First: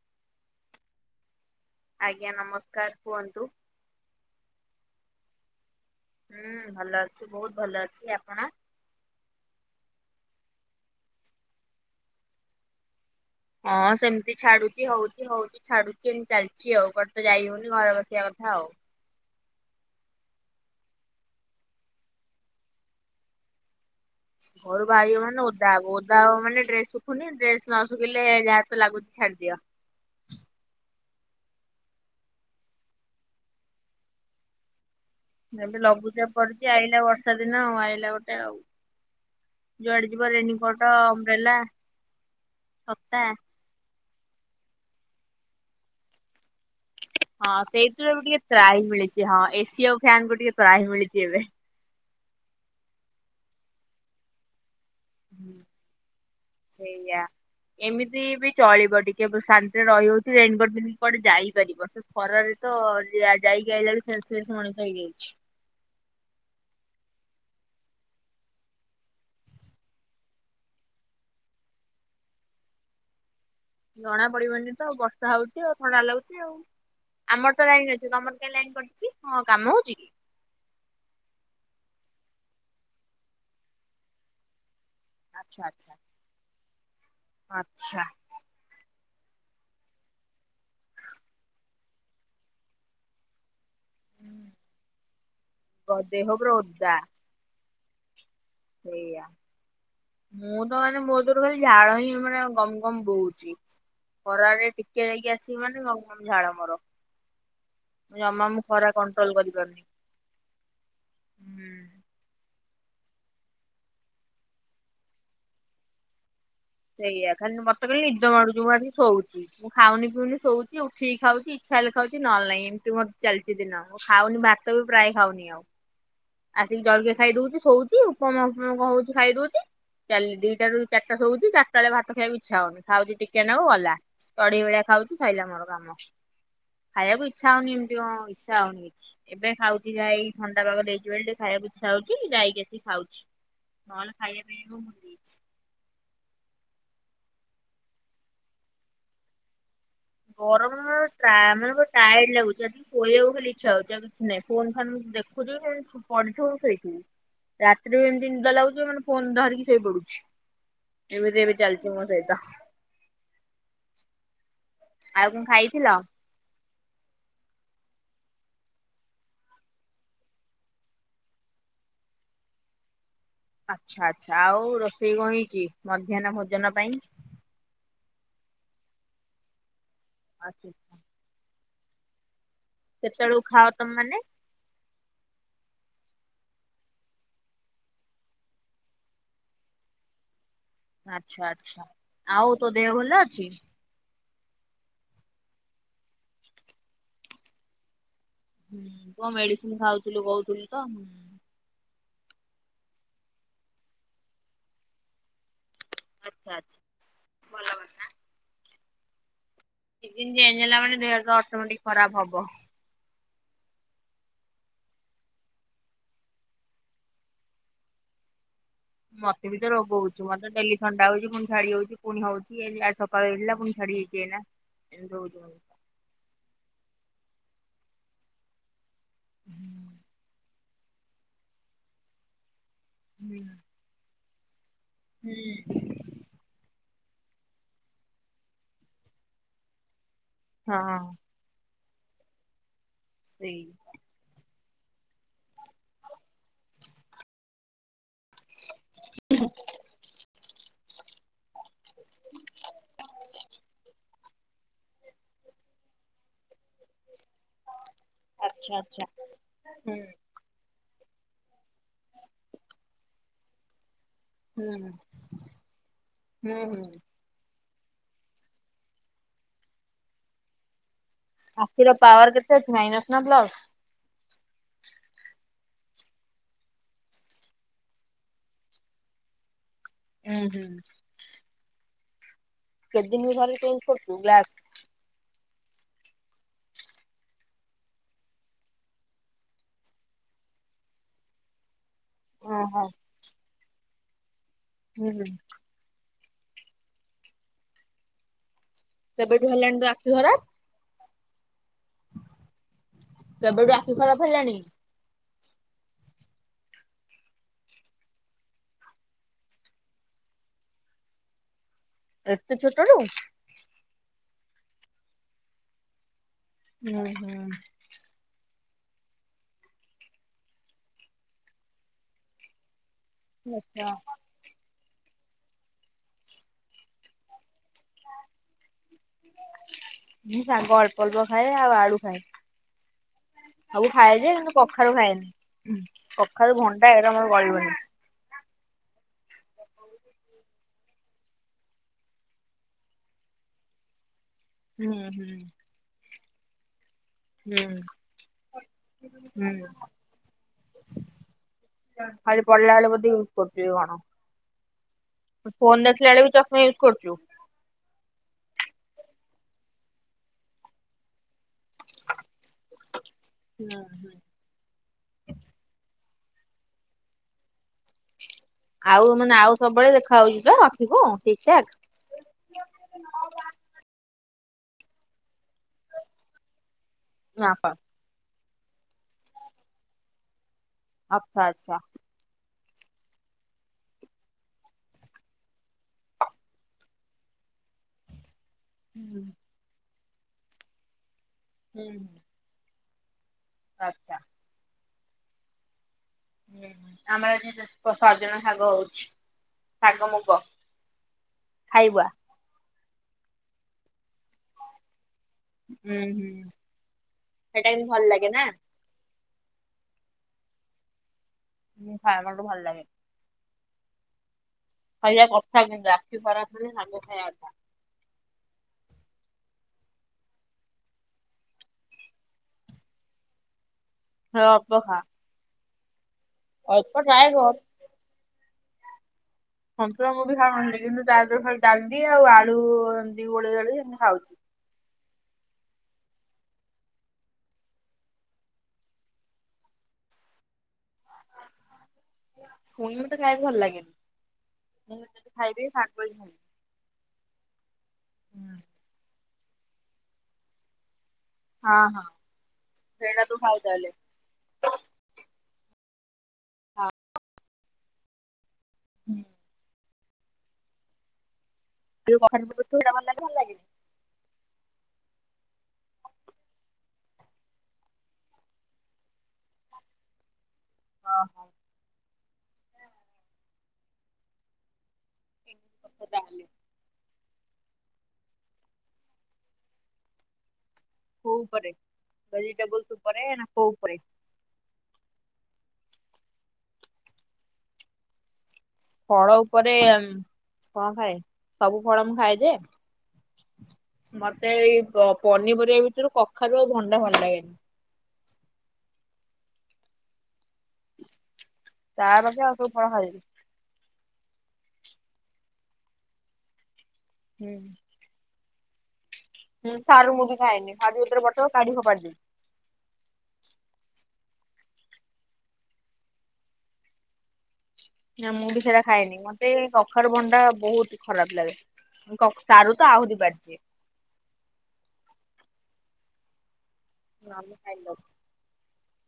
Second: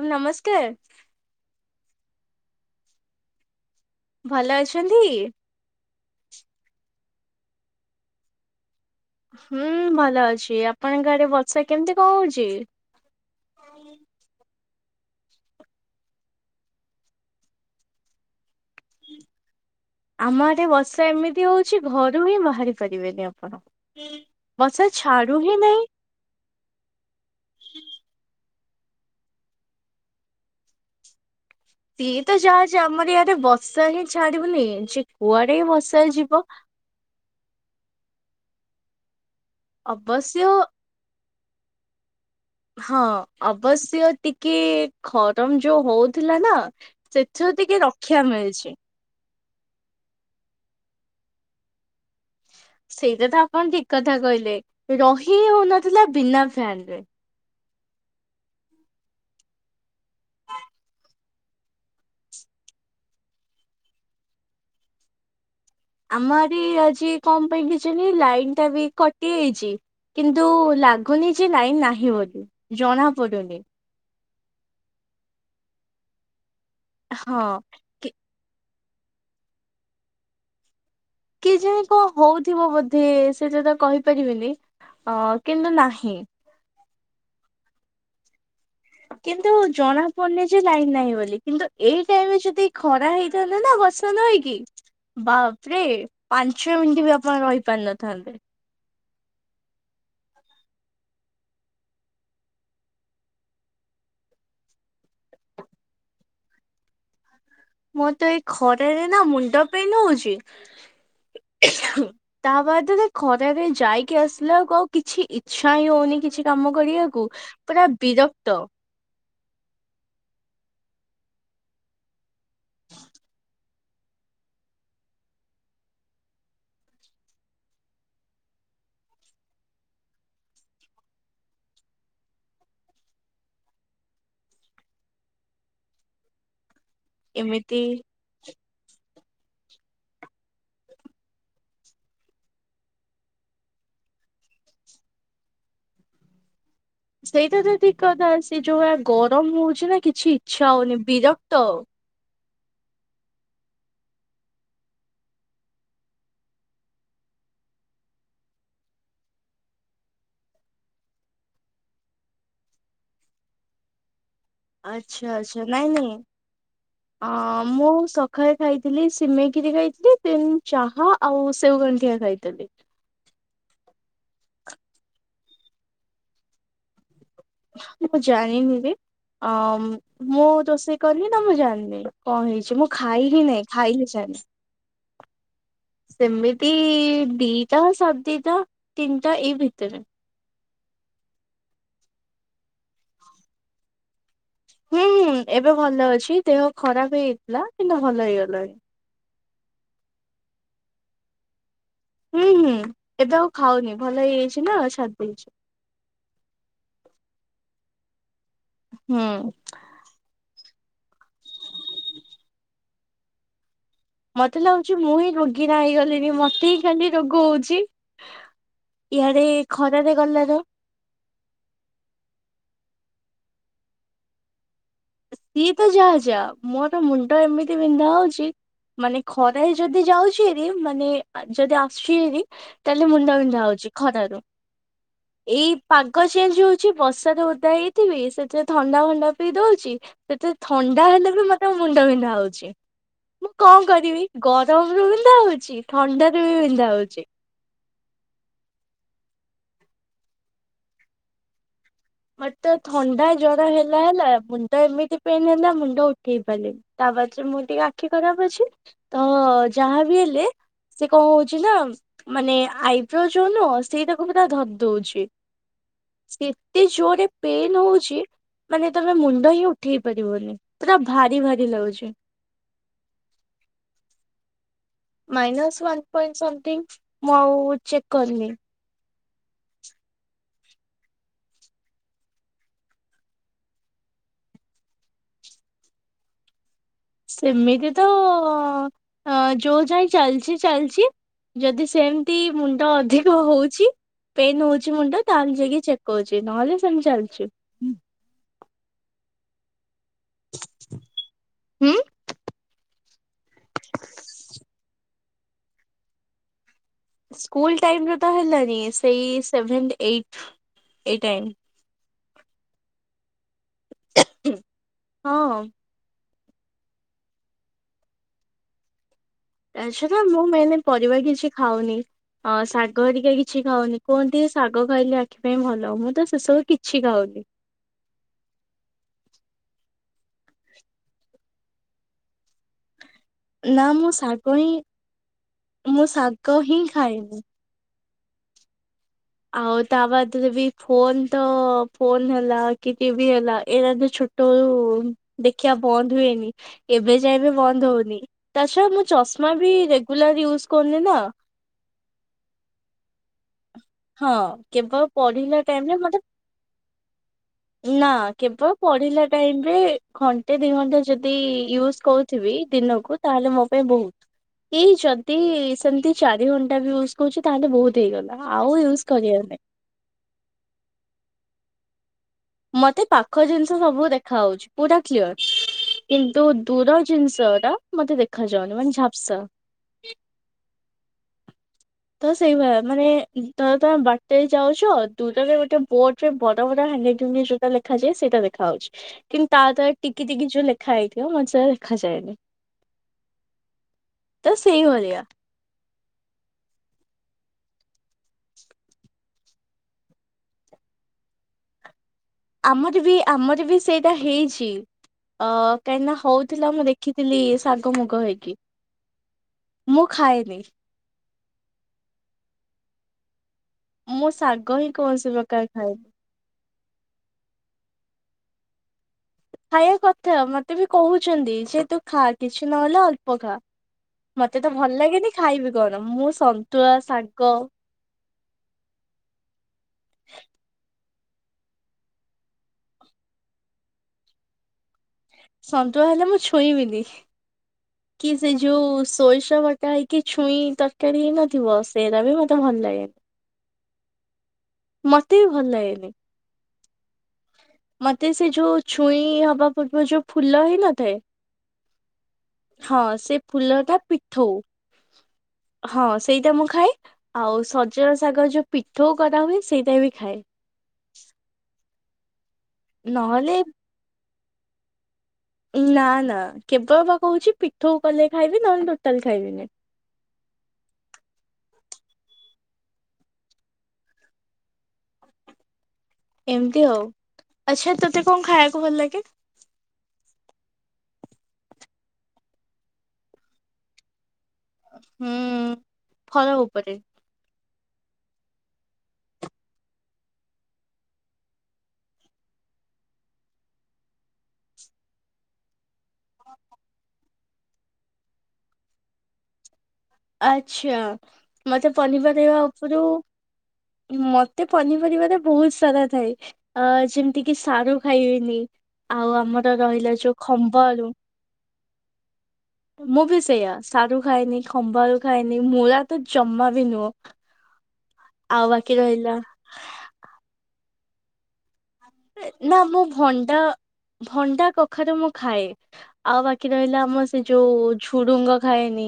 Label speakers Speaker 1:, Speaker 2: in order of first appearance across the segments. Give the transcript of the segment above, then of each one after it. Speaker 1: ଆ ନମସ୍କାର!
Speaker 2: ଆଜ୍ଞା ନମସ୍କାର! କୁହନ୍ତୁ
Speaker 1: ଭଲ ଅଛନ୍ତି
Speaker 2: ହୁଁ ଭଲ ଅଛି ବହୁତ ଭଲ ଅଛି ଆପଣ।
Speaker 1: ହୁଁ ଭଲ ଅଛି ଆପଣଙ୍କ ଗାଡେ ବର୍ଷା କେମିତି କଣ ହଉଛି
Speaker 2: ହଁ ସେମିତି ଛାଡୁଛି ହଉଛି ହଉଛି ଛାଡୁଛି ଏମ ଚାଲିଛି ଆଉ କଟେ ତ ଯାଇ ହଉନି ଘର ବସିବା କଥା ଆଉ
Speaker 1: ଆମ ଆଠେ ବର୍ଷା ଏମିତି ହଉଛି, ଘରୁ ହିଁ ବାହାରି ପାରିବେନି ଆପଣ ବର୍ଷା
Speaker 2: ମୋର ଭାଇ
Speaker 1: ଛାଡୁ
Speaker 2: ମାନ
Speaker 1: ହିଁ
Speaker 2: ଓଦା
Speaker 1: ନାହିଁ
Speaker 2: ହବ ଓଦା ଓଦା ହବ ମାନେ ଡ୍ରେସ ଶୁଖୁନି। ଡ୍ରେସ ନ ଶୁଖିଲେ ଯାହା ତ ଲାଗୁଛି ଛାଡିଦିଅ।
Speaker 1: ସିଏ ତ ଯାହା ଯାହା ଆମର ୟାଡେ ବର୍ଷା ହିଁ ଛାଡୁନି।
Speaker 2: ଏବେ ଲଘୁଚାପ ପଡୁଛି ଆଇଲା ବର୍ଷା ବର୍ଷା ଦିନ ଆଇଲା ଗୋଟେ ଆଉ, ଯୁଆଡେ ଯିବ
Speaker 1: ଅବଶ୍ୟ
Speaker 2: ରେନିକୋଟ ଅମ୍ବ୍ରେଲା।
Speaker 1: ହଁ
Speaker 2: ଛତା।
Speaker 1: ଅବଶ୍ୟ ଟିକେ ଖରମ ଯୋଉ ହଉଥିଲା ନା ସେଥିରୁ
Speaker 2: ହଁ
Speaker 1: ଟିକେ
Speaker 2: ସେଇଥିରୁ ଏବେ
Speaker 1: ରକ୍ଷା
Speaker 2: ଟିକେ
Speaker 1: ମିଳିଛି।
Speaker 2: ତ୍ରାହି ମିଳିଛି, ହଁ ଏ ସି ଆଉ ଫ୍ୟାନ୍ କୁ ଟିକେ ତ୍ରାହି ମିଳିଛି ଏବେ।
Speaker 1: ସେଇଟା ତ ଆପଣ ଠିକ କଥା କହିଲେ। ରହି ହିଁ
Speaker 2: ହୁଁ
Speaker 1: ହଉନଥିଲା ବିନା ଫ୍ୟାନ ରେ।
Speaker 2: ସେଇଆ ଏମିତି ବି ଚଳିବ ଟିକେ ବ ଶାନ୍ତିରେ ରହି ହଉଛି। ରେନିକୋଟ ପିନ୍ଧିକି କୁଆଡେ ଯାଇପାରିବ ସ ଖରାରେ ତ ଯା ଯାଇକି ଆଇଲା ବେଳକୁ ସେନ୍ସ ଲେସ୍ ମଣିଷ ହେଇଯାଉଛି।
Speaker 1: ଆମରି ଆଜି କଣ ପାଇଁ କେଜାଣି ଲାଇନ ଟା ବି କଟି ଯାଇଛି। କିନ୍ତୁ ଲାଗୁନି ଯେ ନାଇଁ ନାହିଁ ବୋଲି ଜଣା ପଡୁନି।
Speaker 2: ଜଣା ପଡିବନି ତ ବର୍ଷା ହଉଛି ଆଉ ଥଣ୍ଡା ଲାଗୁଛି ଆଉ।
Speaker 1: ହଁ।
Speaker 2: ଆମର ତ ଲାଇନ୍ ଅଚି।
Speaker 1: କି
Speaker 2: ସେ ତମର କାଇ ଲାଇନ୍ କରିଛି ହଁ କାମ ହଉଛି କି?
Speaker 1: କେଜାଣି କଣ ହଉଥିବ ବୋଧେ ସେଟା ତ କହିପାରିବିନି ଅ
Speaker 2: ଆଚ୍ଛା
Speaker 1: କିନ୍ତୁ
Speaker 2: ଆଚ୍ଛା।
Speaker 1: ନାହିଁ।
Speaker 2: ଆଚ୍ଛା,
Speaker 1: କିନ୍ତୁ ଜଣା ପଡୁନି ଯେ ଲାଇନ ନାହିଁ ବୋଲି କିନ୍ତୁ ଏଇ ଟାଇମରେ ଯଦି ଖରା ହେଇଥାଆନ୍ତା ନାଁ ବ ଷା ନାଇକି ବାପରେ
Speaker 2: ଦେହ ପୁରା
Speaker 1: ପାଞ୍ଚ
Speaker 2: ଓଦା
Speaker 1: ମିନିଟ ବି ଆପଣ ରହି ପାରିନଥାନ୍ତେ।
Speaker 2: ସେଇଆ, ମୁଁ ତ ମାନେ ମୋ ଦେହରୁ ଖାଲି ଝାଳ ହିଁ ମାନେ ଗମ ଗମ ବୋହୁଛି। ଖରାରେ ଟିକେ ଯାଇକି ଆସିବି ମାନେ ମ ଗମ୍ ଗମ୍ ଝାଳ ମୋର। ଜମା ମୁଁ ଖରା କଣ୍ଟ୍ରୋଲ କରିପାରୁନି।
Speaker 1: ନ ହଉଛି
Speaker 2: ହୁଁ।
Speaker 1: [unintelligible] ତା ବାଦ୍ ରେ ଖରାରେ ଯାଇକି ଆସିଲାକୁ ଆଉ କିଛି ଇଚ୍ଛା ହିଁ ହଉନି କିଛି କାମ କରିବାକୁ
Speaker 2: ସେଇଆ ଖାଲି
Speaker 1: ପୁରା
Speaker 2: ମତେ ଖାଲି ନିଦ ମାଡୁଛି
Speaker 1: ବିରକ୍ତ।
Speaker 2: ମୁଁ ଆସିକି ଶୋଉଛି। ମୁଁ ଖାଉନି ପିଉନି ଶୋଉଛି ଉଠିକି ଖାଉଛି ଇଚ୍ଛା ହେଲେ ଖାଉଛି ନହେଲେ ନାହିଁ ଏମିତି ମୋର ଚାଲିଛି ଦିନ ମୁଁ ଖାଉନି ବା ତ ବି ପ୍ରାୟ ଖାଉନି ଆଉ। ଆସିକି ଜଳକିଆ ଖାଇ ଦଉଛି ଶୋଉଛି ଉପମା କଣ ହଉଛି ଖାଇ ଦଉଛି। ଚାଲି ଦିଟାରୁ ଚିରିଟା ଶୋଉଛି ଚାରିଟା ବେଳେ ଭାତ ଖାଇବାକୁ ଇଚ୍ଛା ହଉନି। ଖାଉଛି ଟିକେ ନାକୁ ଗଲା। ଚଢେଇ ଭଳିଆ ଖାଉଚି ସରିଲା ମୋର କାମ। ଖାଇବାକୁ ଇଛା ହଉନି ଏମିତି ହଁ ଇଚ୍ଛା ହଉନି କିଛି ଏବେ ଖାଉଛି ଯାହା ଏଇ ଥଣ୍ଡା ପାାଗ ଦେଇଛି। [unintelligible] ଖାଇବାକୁ ଇଛା ହଉଛି ଯାଇକି ଆସି ଖାଉଛି ନହେଲେ ଖାଇବା ପାଇଁ ମୁଁ ଯାଇଛି।
Speaker 1: ସେଇଟା ତ ଠିକ କଥା ସେ ଯୋଉଆ ଗରମ ହଉଛି ନା କି
Speaker 2: ଗରମରେ [unintelligible] ଟାୟାର୍ଡ ଲାଗୁଛି ଜାକି ଶୋଇବାକୁ ଖାଲି ଇଛା ହଉଛି ଆଉ କିଛି ନାହିଁ ଫୋନ ଫାନ୍ ଦେଖୁଛୁ ପଅଲଠୁ ଶୋଇଥିବି ରାତିରେ ବି ଏମିତି ନିଦ ଲାଗୁଛିି ମାନେ ଫୋନ ଧରିକି ଶୋଇ ପଡୁଛି। ଏମିତି ଏବେ ଚାଲିଛି ମୋ ସହିତ। ଆଉ
Speaker 1: ଆଚ୍ଛା
Speaker 2: କଣ
Speaker 1: ଆଛା
Speaker 2: ଖାଇଥିଲ?
Speaker 1: ନାଇଁ ନାଇଁ ଅ ମୁଁ ସକାଳେ ଖାଇଥିଲି ସିମେଇ ଖିରି ଖାଇଥିଲି ଦେନ୍ ଚାହା ଆଉ ସେଉ ଗାଣ୍ଠିଆ ଖାଇଥିଲି।
Speaker 2: ଆଚ୍ଛା ଆଚ୍ଛା ଆଉ ରୋଷେଇ କଣ ହେଇଛି ମଧ୍ୟାହ୍ନ ଭୋଜନ ପାଇଁ?
Speaker 1: ମୁଁ ଜାଣିନି ରେ। ଅ-ଅ-ଅ ମୋ
Speaker 2: ଆଚ୍ଛା
Speaker 1: ରୋଷେଇ କରିନି ନା ମୁଁ ଜାଣିନିି। କଣ ହେଇଛି ମୁଁ ଖାଇହିଁ
Speaker 2: କେତେବେଳକୁ
Speaker 1: ହି
Speaker 2: ଖାଅ
Speaker 1: ନାଇଁ
Speaker 2: ତମେ
Speaker 1: ଖାଇ
Speaker 2: ମାନେ
Speaker 1: [unintelligible] ସେମିତି-ଇ-ଇ-ଇ ଦିଟା ସାଢେ ଦିଟା ତିନିଟା ଏଇ ଭିତରେ।
Speaker 2: ଆଚ୍ଛା ଆଚ୍ଛା ଆଉ ତୋ ଦେହ ଭଲ ଅଛି?
Speaker 1: ହୁଁ ହୁଁ ଏବେ ଭଲ ଅଛି। ଦେହ ଖରାପ ହେଇଯାଇଥିଲା କିନ୍ତୁ ଭଲ ହେଇଗଲା।
Speaker 2: କଣ ମେଡିସିନ ଖାଉଥିଲୁ କହୁଥିଲୁ ତ।
Speaker 1: ହୁଁ ହୁଁ ଏବେ ଆଉ ଖାଉନି ଭଲ ହେଇଯାଇଛି ନା ଛାଡି ଦେଇଛି।
Speaker 2: ଆଚ୍ଛା ଆଛା ଭଲ କଥା।
Speaker 1: ହୁଁ,
Speaker 2: ସିଜିନ ଜେଞ ହେଲା ମାନେ ଦେହ ପାହ ଅଟୋମେଟିକ ଖରାପ ହବ।
Speaker 1: ମତେ ଲାଗୁଛି ମୁଁ ହିଁ ରୋଗୀଣା ହେଇଗଲିଣିି ମତେ ହିଁ ଖାଲି ରୋଗ ହଉଛି। ଇଆଡେ
Speaker 2: ମତେ ବି ତ ରୋଗ
Speaker 1: ଖରାାରେ
Speaker 2: ହଉଛି ମତେ
Speaker 1: ଗଲାାର
Speaker 2: ଡେଲି ଥଣ୍ଡା ହଉଛି ପୁଣି ଛାଡି ହଉଛି ପୁଣି ହଉଛି ସକାଳ ହେଳିଲା ପଣି ଛାଡି ହେଇଛି ଏ ଏମିତି ହଉଛି
Speaker 1: କିଏ ତ ଯାହା ଯାହା ମୋର ମୁଣ୍ଡ ଏମିତି ବିନ୍ଧା ହଉଛି ମାନେ ଖରାାରେ ଯଦି ଯାଉଛି ମାନେ ଯଦି ଆସୁଛି ତାହେଲେ ମୁଣ୍ଡା
Speaker 2: ହୁଁ
Speaker 1: ବିଣ୍ଡା ହଉଛି ଖରାରୁ ଏଇ
Speaker 2: ହୁଁ
Speaker 1: ପା ପକ ଚେଞ୍ଜ ହଉଛି ବର୍ଷାାରେ ଓଦା ହେଇଥିବି ସେଥିରେ ଥଣ୍ଡା ଫଣ୍ଡା ପିଇ ଦଉଛି? ସେତେ ଥଣ୍ଡା
Speaker 2: ହଁ
Speaker 1: ହେଲେ ବି ମତେ ମୁଣ୍ଡ ବିନ୍ଧା ହଉଛି ମୁଁ
Speaker 2: ସେଇ
Speaker 1: କଣ କରିବି? ଗରମ ରୁ ବିନ୍ଧା ହଉଛି ଥଣ୍ଡା ରୁ ବି ବିନ୍ଧା ହଉଛି?
Speaker 2: ହୁଁ।
Speaker 1: ମତେ ଥଣ୍ଡା ଜ୍ର ହେଲା ହେଲା ମୁଣ୍ଡ ଏମିତି ପେନ୍ ହେଲା ମୁଣ୍ଡ ଉଠେଇ ପାରିଲିନି। ତା ପାଦରେ ମୁଁ ଟିକେ ଆଖି ଖରାପ ଅଛି
Speaker 2: ଆଚ୍ଛା ଆଚ୍ଛା
Speaker 1: ତ
Speaker 2: ହୁଁ
Speaker 1: ଯାହା ବିି ହେଲେ ସେ କଣ ହଉଛି ନା ମାନେ ଆଇବ୍ରୋ ଯୋଉନ ସେଇଟାକୁ ମୁ ତା ଧରି
Speaker 2: ହୁଁ
Speaker 1: ଦଉଛି ସେ
Speaker 2: ହୁଁ ହୁଁ
Speaker 1: ପେନ୍ ହଉଛି ମାନେ ତମେ ମୁଣ୍ଡ ହିଁ ଉଠେଇ ପାରିବନି। ପୁରା ଭାରି ଭ
Speaker 2: ଆଖିର ପାୱାର କେତେ ଅଛି ମାଇନସ୍ ନା ପ୍ଲସ?
Speaker 1: ମାଇସ୍ ପଣ୍ଟଥିଙ୍ଗ ମୁଁ ଆଉ ଚେକ୍ କରିନି।
Speaker 2: ହୁଁ ହୁଁ। କେତେ ଦିନ ବି ଘରେ ଚେଞ୍ଜ କରୁ ଗ୍୍ୟାସ।
Speaker 1: ସେମିତି ତ ଯୋଉ ଯାଇ ଚାଲିଛି ଚାଲିଛି। ଯଦି ସେମିତି
Speaker 2: ଓହୋ
Speaker 1: ମୁଣ୍ଡ ଅଧିକ ହଉଛି ପେନ ହଉଛି
Speaker 2: ହୁଁ
Speaker 1: ମୁଣ୍ଡ
Speaker 2: ହୁଁ
Speaker 1: ତାହେଲେ ଯାଇକି ଚକ୍ କହୁଛି ନହେଲେ ସେମି ଚାଲିଛୁ।
Speaker 2: ସେବେଠୁ ହେଲାଣି ତୁ ଆଖି ଧରା।
Speaker 1: ହୁଁ।
Speaker 2: କେବେଠୁ ଆଖି ଖରାପ ହେଲାଣି?
Speaker 1: ସ୍କୁଲ ଟାଇମ୍ର ତ ହେଲାନି ସେଇ ସେଭେନ୍ ଏଇଟ୍ ଏଇ ଟାଇମ୍।
Speaker 2: ଏତୁ ଛୋଟରୁୁ।
Speaker 1: ହଁ।
Speaker 2: ହୁଁ ହୁଁ।
Speaker 1: ଆଛଟା ମୁଁ ମାନେ ପରିବା କିଛି ଖାଉନି ଶାଗ ହେରିକା କିଛି
Speaker 2: ଆଚ୍ଛା
Speaker 1: ଖାଉନି କୁହନ୍ତି ଶାଗ ଖାଇଲି ଆଖି ପାଇଁ ଭଲ ମୁଁ ତ ସେସବୁ କିଛି ଖାଉନି।
Speaker 2: ହଁ ସାଙ୍ଗ ଅଳ୍ପ ଅଳ୍ପ ଖାଏ ଆଉ ଆଳୁ ଖାଏ।
Speaker 1: ନା
Speaker 2: ସବୁ
Speaker 1: ମୁଁ
Speaker 2: ଖାଏଯାଏ କିନ୍ତୁ
Speaker 1: ଶାଗ ହିଁ
Speaker 2: କଖାରୁ ଖାଇଏନି
Speaker 1: ମୁଁ ଶାଗ
Speaker 2: କଖାରୁ
Speaker 1: ହିଁ
Speaker 2: ଘଣ୍ଟା ଏ ଆମର
Speaker 1: ଖାଏନି।
Speaker 2: ଗଳିବନି।
Speaker 1: ଆଉ ତା ବାଦରେ ବି ଫୋନ ତ ଫୋନ ହେଲା କି ଟିଭି ହେଲା ଏଇଟଛୁ
Speaker 2: ହୁଁ ହୁଁ।
Speaker 1: ବନ୍ଦ ହୁଏନି ଏବେ ଯାଇବେ
Speaker 2: ହୁଁ
Speaker 1: ବନ୍ଦ ହଉନି ତାଛ ମୁଁ ଚଷମା ବି
Speaker 2: ହୁଁ
Speaker 1: ରେଗୁଲାର ୟୁଜ୍ କରୁନି ନା।
Speaker 2: ଖାଲି ପିଲାବେେ ବଧେ ୟୁଜ୍ କରୁଛୁ କି କଣ?
Speaker 1: ହଁ କେବଳ ପଢିଲା
Speaker 2: ଫୋନ
Speaker 1: ଟାଇମରେ
Speaker 2: ଦେଖିଲା
Speaker 1: ମତେ
Speaker 2: ବେଳେ ବି ଚଷମା ୟୁଜ କରୁଛୁ?
Speaker 1: ନା କେବଳ ପଢିଲା ଟାଇମରେ ଘଣ୍ଟେ ଦି ଘଣ୍ଟେ ଯଦି ୟୁଜ ିବ ଦିନକୁ ତାହେଲେ ମୋ ପାଇଁ ବହୁତ। ଏଇ ଯଦି ସେମିତି ଚାରି ଘଣ୍ଟା ବି ୟୁଜ କୁଛି ତାହେଲେ ବହୁତ ହେଇଗଲା। ୟୁଜ
Speaker 2: ଆଉ ମାନେ
Speaker 1: କରିବାର
Speaker 2: ଆଉ
Speaker 1: ନାହିଁ।
Speaker 2: ସବୁବେଳେ ଦେଖା ହାଉଉଛି ତ ଆଖି କ ଠିକ ଠାକ?
Speaker 1: ମତେ ପାଖ ଜିନିଷ ସବୁ ଦେଖା ହଉଛି ପୁରା କ୍ଲିଅର କିନ୍ତୁ ଦୂର ଜିନିଷ ଟା
Speaker 2: ଠାକ?
Speaker 1: ମତେ ଦେଖାଯାଉନି ମାନେ ଝାପସା।
Speaker 2: ଆଚ୍ଛା ଆଚ୍ଛା।
Speaker 1: ତ ସେଇଭଳିଆ ମାନେ ତ ତମେ ବାରଟାରେ ଯାଉଛ ଦୁଟରେ ଗୋଟେ ବୋଟ ରେ ବଡ ବଡ ଲେଖାଯାଏ ସେଟା ଦେ ଦେଖା ହାଉଛି
Speaker 2: ହୁଁ
Speaker 1: କିନ୍ତୁ ତା ଦାରା ଟିକି ଟିକି ଯୋଉ ଲେଖା ହେଇଥିବ ମୋତ
Speaker 2: ହୁଁ
Speaker 1: ଲେଖାଯାଏନି।
Speaker 2: ଆଚ୍ଛା।
Speaker 1: ତ ସେଇ ଭଳିଆ।
Speaker 2: ହୁଁ ଆମର ଆଜି ସଜନା ଶାଗ ହଉଚି ଶାଗ ମୁଗ। ଖାଇବୁ ଆ।
Speaker 1: ଆମର ବି ଆମର ବି ସେଇଟା ହେଇଛି। ଅ
Speaker 2: ହୁଁ
Speaker 1: କାହିଁକି ନା
Speaker 2: ହୁଁ
Speaker 1: ହଉଥିଲା ମୁଁ ଦେଖିଥିଲି
Speaker 2: ସେଇଟା କିନ୍ତୁ
Speaker 1: ଶାଗ
Speaker 2: ଭଲ
Speaker 1: ମୁଗ
Speaker 2: ଲାଗେ ନା?
Speaker 1: ହେଇକି। ମୁଁ ଖାଇନି।
Speaker 2: ହୁଁ ଖାଏ ମତେ ଭଲ ଲାଗେ।
Speaker 1: ମୁଁ ଶାଗ ହିଁ କୌଣସି ପ୍ରକାର ଖାଏନି।
Speaker 2: ଖୀ ଖରାପ ହେଲେ ଶାଗ ଖାଇବା କଥା।
Speaker 1: ଖାଇବା କଥା ମତେ ବି କହୁଛନ୍ତି ସେ ତୁ ଖା କିଛି ନହେଲେ ଅଳ୍ପ ଖା। ମତେ
Speaker 2: ଅଳ୍ପ
Speaker 1: ତ ଭଲ
Speaker 2: ଖା।
Speaker 1: ଲାଗେନି ଖାଇବି କଣ ମୁଁ ସନ୍ତୁଳା
Speaker 2: ଅଳ୍ପ ଟ୍ରାଏ କର
Speaker 1: ଶାଗ।
Speaker 2: ସନ୍ତୁଳା ମୁଁ ବି ଖାଉନଥିଲି କିନ୍ତୁ ତା ଦେହରୁ ଖାଲି ଡାଲି ଆଉ ଆଳୁଏମିତି ଗୋଳେଇ ଗାଳି ଏମତି ଖାଉଚି।
Speaker 1: ସନ୍ତୁଳା ହେଲେ ମୁଁ ଛୁଇଁବିନି। କି ସେ ଯୋଉ ସୋରିଷ ବଟା ହେଇକି ଛୁଇଁ ତରକାରୀ ହେଇ ନଥିବ ସେରା ବି ମ ତେ ଭଲ
Speaker 2: ଛୁଇଁ
Speaker 1: ଲାଗେନି।
Speaker 2: ମତେ ଖାଇବାକୁ ଭଲ ଲାଗେନି ମୁଁ ଯଦି
Speaker 1: ମତେ ବି
Speaker 2: ଖାଇବି
Speaker 1: ଭଲ
Speaker 2: ଶାଗ ହିଁ
Speaker 1: ଲାଗେନି।
Speaker 2: ଖାଇବି।
Speaker 1: ମତେ ସେ ଯୋଉ ଛୁଇଁ ହବା ପୂର୍ବ ଯୋଉ ଫୁଲ ହେଇ ନଥାଏ।
Speaker 2: ହଁ ହଁ
Speaker 1: ହଁ
Speaker 2: ସେଇଟା ତୁ
Speaker 1: ସେ
Speaker 2: ଖାଉ ତାହେଲେ
Speaker 1: ଫୁଲଟା ପିଠଉ। ହଁ ସେଇଟା ମୁଁ
Speaker 2: ହଁ
Speaker 1: ଖାଏ ଆଉ ସଜନା ଶାଗର ଯୋଉ ପିଠଉ କରା ହୁଏ ସେଇଟାବି ବି ଖାଏ।
Speaker 2: ଏଉ କଥା ବ [inaudible]
Speaker 1: ନହେଲେ ନା ନା କେବଳ ବା କହୁଛି ପିଠ କଲେ ଖାଇବି ନହେଲେ ଟୋଟାଲ ଖାଇବିନି।
Speaker 2: ହଁ ହଁ। ପତ ଦା [inaudible]
Speaker 1: ଏମିତି ଆଉ ଆଚ୍ଛା ତୋତେ କଣ ଖାଇବାକୁ ଭଲ ଲାଗେ।
Speaker 2: କଉ ଉପରେ ଭେଜିଟେବଲସ ଉପରେ କଉ ଉପରେ।
Speaker 1: ହୁଁ ଫଳ ଉପରେ।
Speaker 2: ଫଳ ଉପରେ କଣ ଖାଏ ସବୁ ଫଳ ମୁଁ ଖାଏ ଯେ ମତେ ଏଇ ପ ପନିପରିବା ଭିତରୁ କଖାରୁ ଆଉ ଭଣ୍ଡା ଭଲ ଲାଗେନି।
Speaker 1: ଆଚ୍ଛା ମତେ
Speaker 2: ତା ବାକି ଆଉ
Speaker 1: ପନିପରିବା
Speaker 2: ସବୁ ଫଳ
Speaker 1: ଉପରୁ
Speaker 2: ଖାଇଦେବି
Speaker 1: ମତେ ପନିପରିବାରେ ବହୁତ ସାରା ଥାଏ ଅ ଯେମିତି
Speaker 2: ହୁଁ।
Speaker 1: କି ସାରୁ ଖାଇବିନି ଆଉ ଆମର ରହିଲା ଯୋଉ ଖମ୍ବଆଳୁ।
Speaker 2: କାଢିକି ଫୋପାଡ଼ି ଦେବି।
Speaker 1: ମୁଁ ବି ସେଇୟା ସାରୁ ଖାଏନି ଖମ୍ବଆଳୁ ଖାଏନି ମୂଳା ତ ଜମା ବି ନୁହଁ।
Speaker 2: ନା ମୁଁ ବି
Speaker 1: ଆଉ
Speaker 2: ସେଟା
Speaker 1: ବାକି
Speaker 2: ଖାଏନି
Speaker 1: ରହିଲା
Speaker 2: ମତେ କଖାରୁ ଭଣ୍ଡା ବହୁତ ଖରାପ ଲାଗେ। କ ସାରୁ
Speaker 1: ନା
Speaker 2: ତ
Speaker 1: ମୁଁ
Speaker 2: ଆହୁରି
Speaker 1: ଭଣ୍ଡା
Speaker 2: ବାଜ୍ୟେ।
Speaker 1: ଭଣ୍ଡା କଖାରୁ ମୁଁ ଖାଏ ଆଉ ବାକି ରହିଲା ଆମ ସେ ଯଉ ଝୁଡୁଙ୍ଗ ଖାଏନି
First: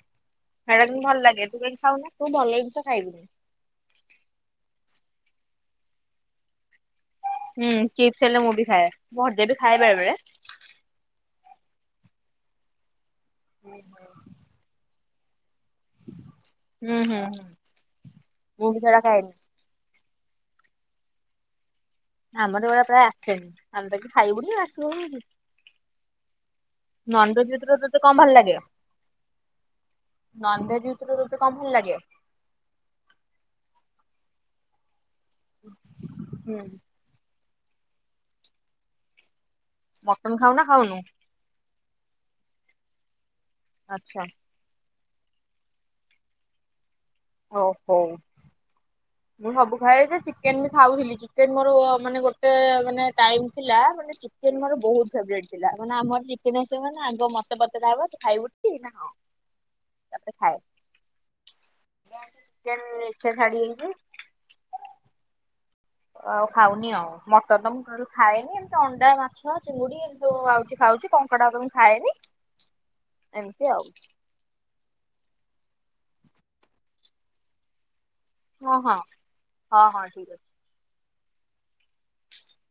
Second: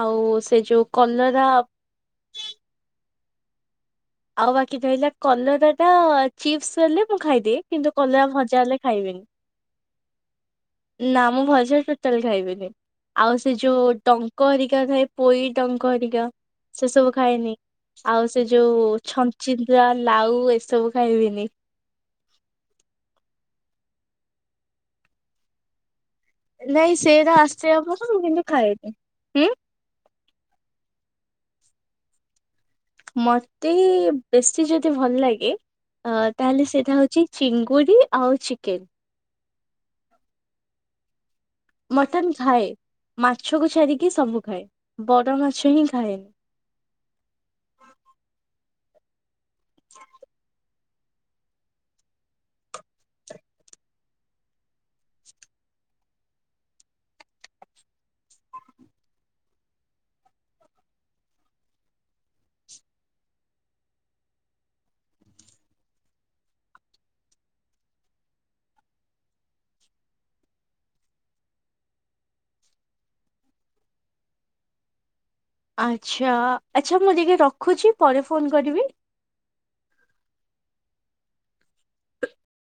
Speaker 1: ଆଉ ସେ ଯୋଉ
Speaker 2: ଖାଇବାକୁ ହିଁ ଭଲ ଲାଗେ
Speaker 1: କଲରା
Speaker 2: ତୁ କେନ୍ତି ଖାଉନା ତୁ ଭଲ ଜିନିଷ ଖାଇବୁନି।
Speaker 1: ଆଉ ବାକି ରହିଲା କଲରା ଟା ଚିପ୍ସ ହେଲେ ମୁଁ ଖାଇଦିଏ
Speaker 2: ହୁଁ
Speaker 1: କିନ୍ତୁ
Speaker 2: ଚିପ୍ସ
Speaker 1: କଲରା
Speaker 2: ମୁଁ
Speaker 1: ଭଜା
Speaker 2: ବି
Speaker 1: ହେଲେ
Speaker 2: ଖାଏ
Speaker 1: ଖାଇବିନି।
Speaker 2: ଭଜା ବି ଖାଏ ବେଳେ ବେଳେ।
Speaker 1: ନା ମୁଁ ଭଜା ଟୋଟାଲ ଖାଇବିନି ଆଉ ସେ
Speaker 2: ହୁଁ
Speaker 1: ଯୋଉ ଟଙ୍କ ହରିକା ଥାଏ। ପୋଇ ଟଙ୍କହରିକା ସେ
Speaker 2: ହୁଁ
Speaker 1: ସବୁ
Speaker 2: ହୁଁ
Speaker 1: ଖାଏନି ଆଉ ସେ
Speaker 2: ମୁଁ ବି
Speaker 1: ଯୋଉ
Speaker 2: ସେଗୁଡା ଖାଏନି।
Speaker 1: ଚିନ୍ଦିରା ଲାଉ ଏସବୁ ଖାଇବିନି।
Speaker 2: ଆମର ବା ଏରା ପ୍ରାୟ ଆସେନି ଆମେତ ଏଠି ଖାଇବୁନି ଆସିବ କଣ ପାଇଁ।
Speaker 1: ନାଇଁ ସେଇଟା ଆସେ
Speaker 2: ଭିତରୁ ତତେ
Speaker 1: ଆମର
Speaker 2: କଣ
Speaker 1: ମୁଁ
Speaker 2: ଭଲ
Speaker 1: କିନ୍ତୁ ଖାଏନି ଉଁ
Speaker 2: ନନ ଭେଜ୍ ଉପରେ ତତେ କଣ ଭଲ ଲାଗେ?
Speaker 1: ମତେ ବେଶୀ ଯଦି ଭଲ ଲାଗେ ଅଂ ତାହେଲେ ସେଇଟା ହଉଚି ଚିଙ୍ଗୁଡ଼ି ଆଉ ଚିକେନ୍।
Speaker 2: ମଟନ୍ ଖାଉ ନା ଖାଉନୁ?
Speaker 1: ମଟନ ଖାଏ। ମାଛକୁ ଛାାରିକି
Speaker 2: ଆଚ୍ଛା
Speaker 1: ସବୁ ଖାଏ। ବଡ ମାଛ ହିଁ ଖାଏ।
Speaker 2: ଓହୋ! ମୁଁ ସବୁ ଖାଏ ଯେ ଚିକେନ ବି ଖାଉଥିଲି। ଚିକେନ ମୋର ମାନେ ଗୋଟେ ମାନେ ଟାଇମ ଥିଲା ମାନେ ଚିକେନ ମୋର ବହୁତ ଫେରେଟ ଥିଲା। ମାନେ ଆମର ଚିକେନ ଆସ ମାନେ ଆଗ ମତେ ପଚାର ହବ ଖାଇବୁ ଖଏ [inaudible] [unintelligible] ଚିକେନ ଛାଡିହେଇଛି ଆଉ ଖାଉନି ଆଉ। ମଟନ ତ ମୁଁ ଆଗରୁ ଖାଏନି ଏମିତି ଅଣ୍ଡା ମାଛ ଚିଙ୍ଗୁଡି ଏମ ଯୋଉ ଆଉଛି ଖାଉଛି କଙ୍କଡା ମୁଁ ଖାଏନି। ଏମିତି ଆଉ।
Speaker 1: ଆଚ୍ଛା ଆଚ୍ଛା ମୁଁ ଟିକେ ରଖୁଛି। ପରେ ଫୋନ୍
Speaker 2: ହଁ ହଁ ହଁ ହଁ ଠିକ ଅଛି।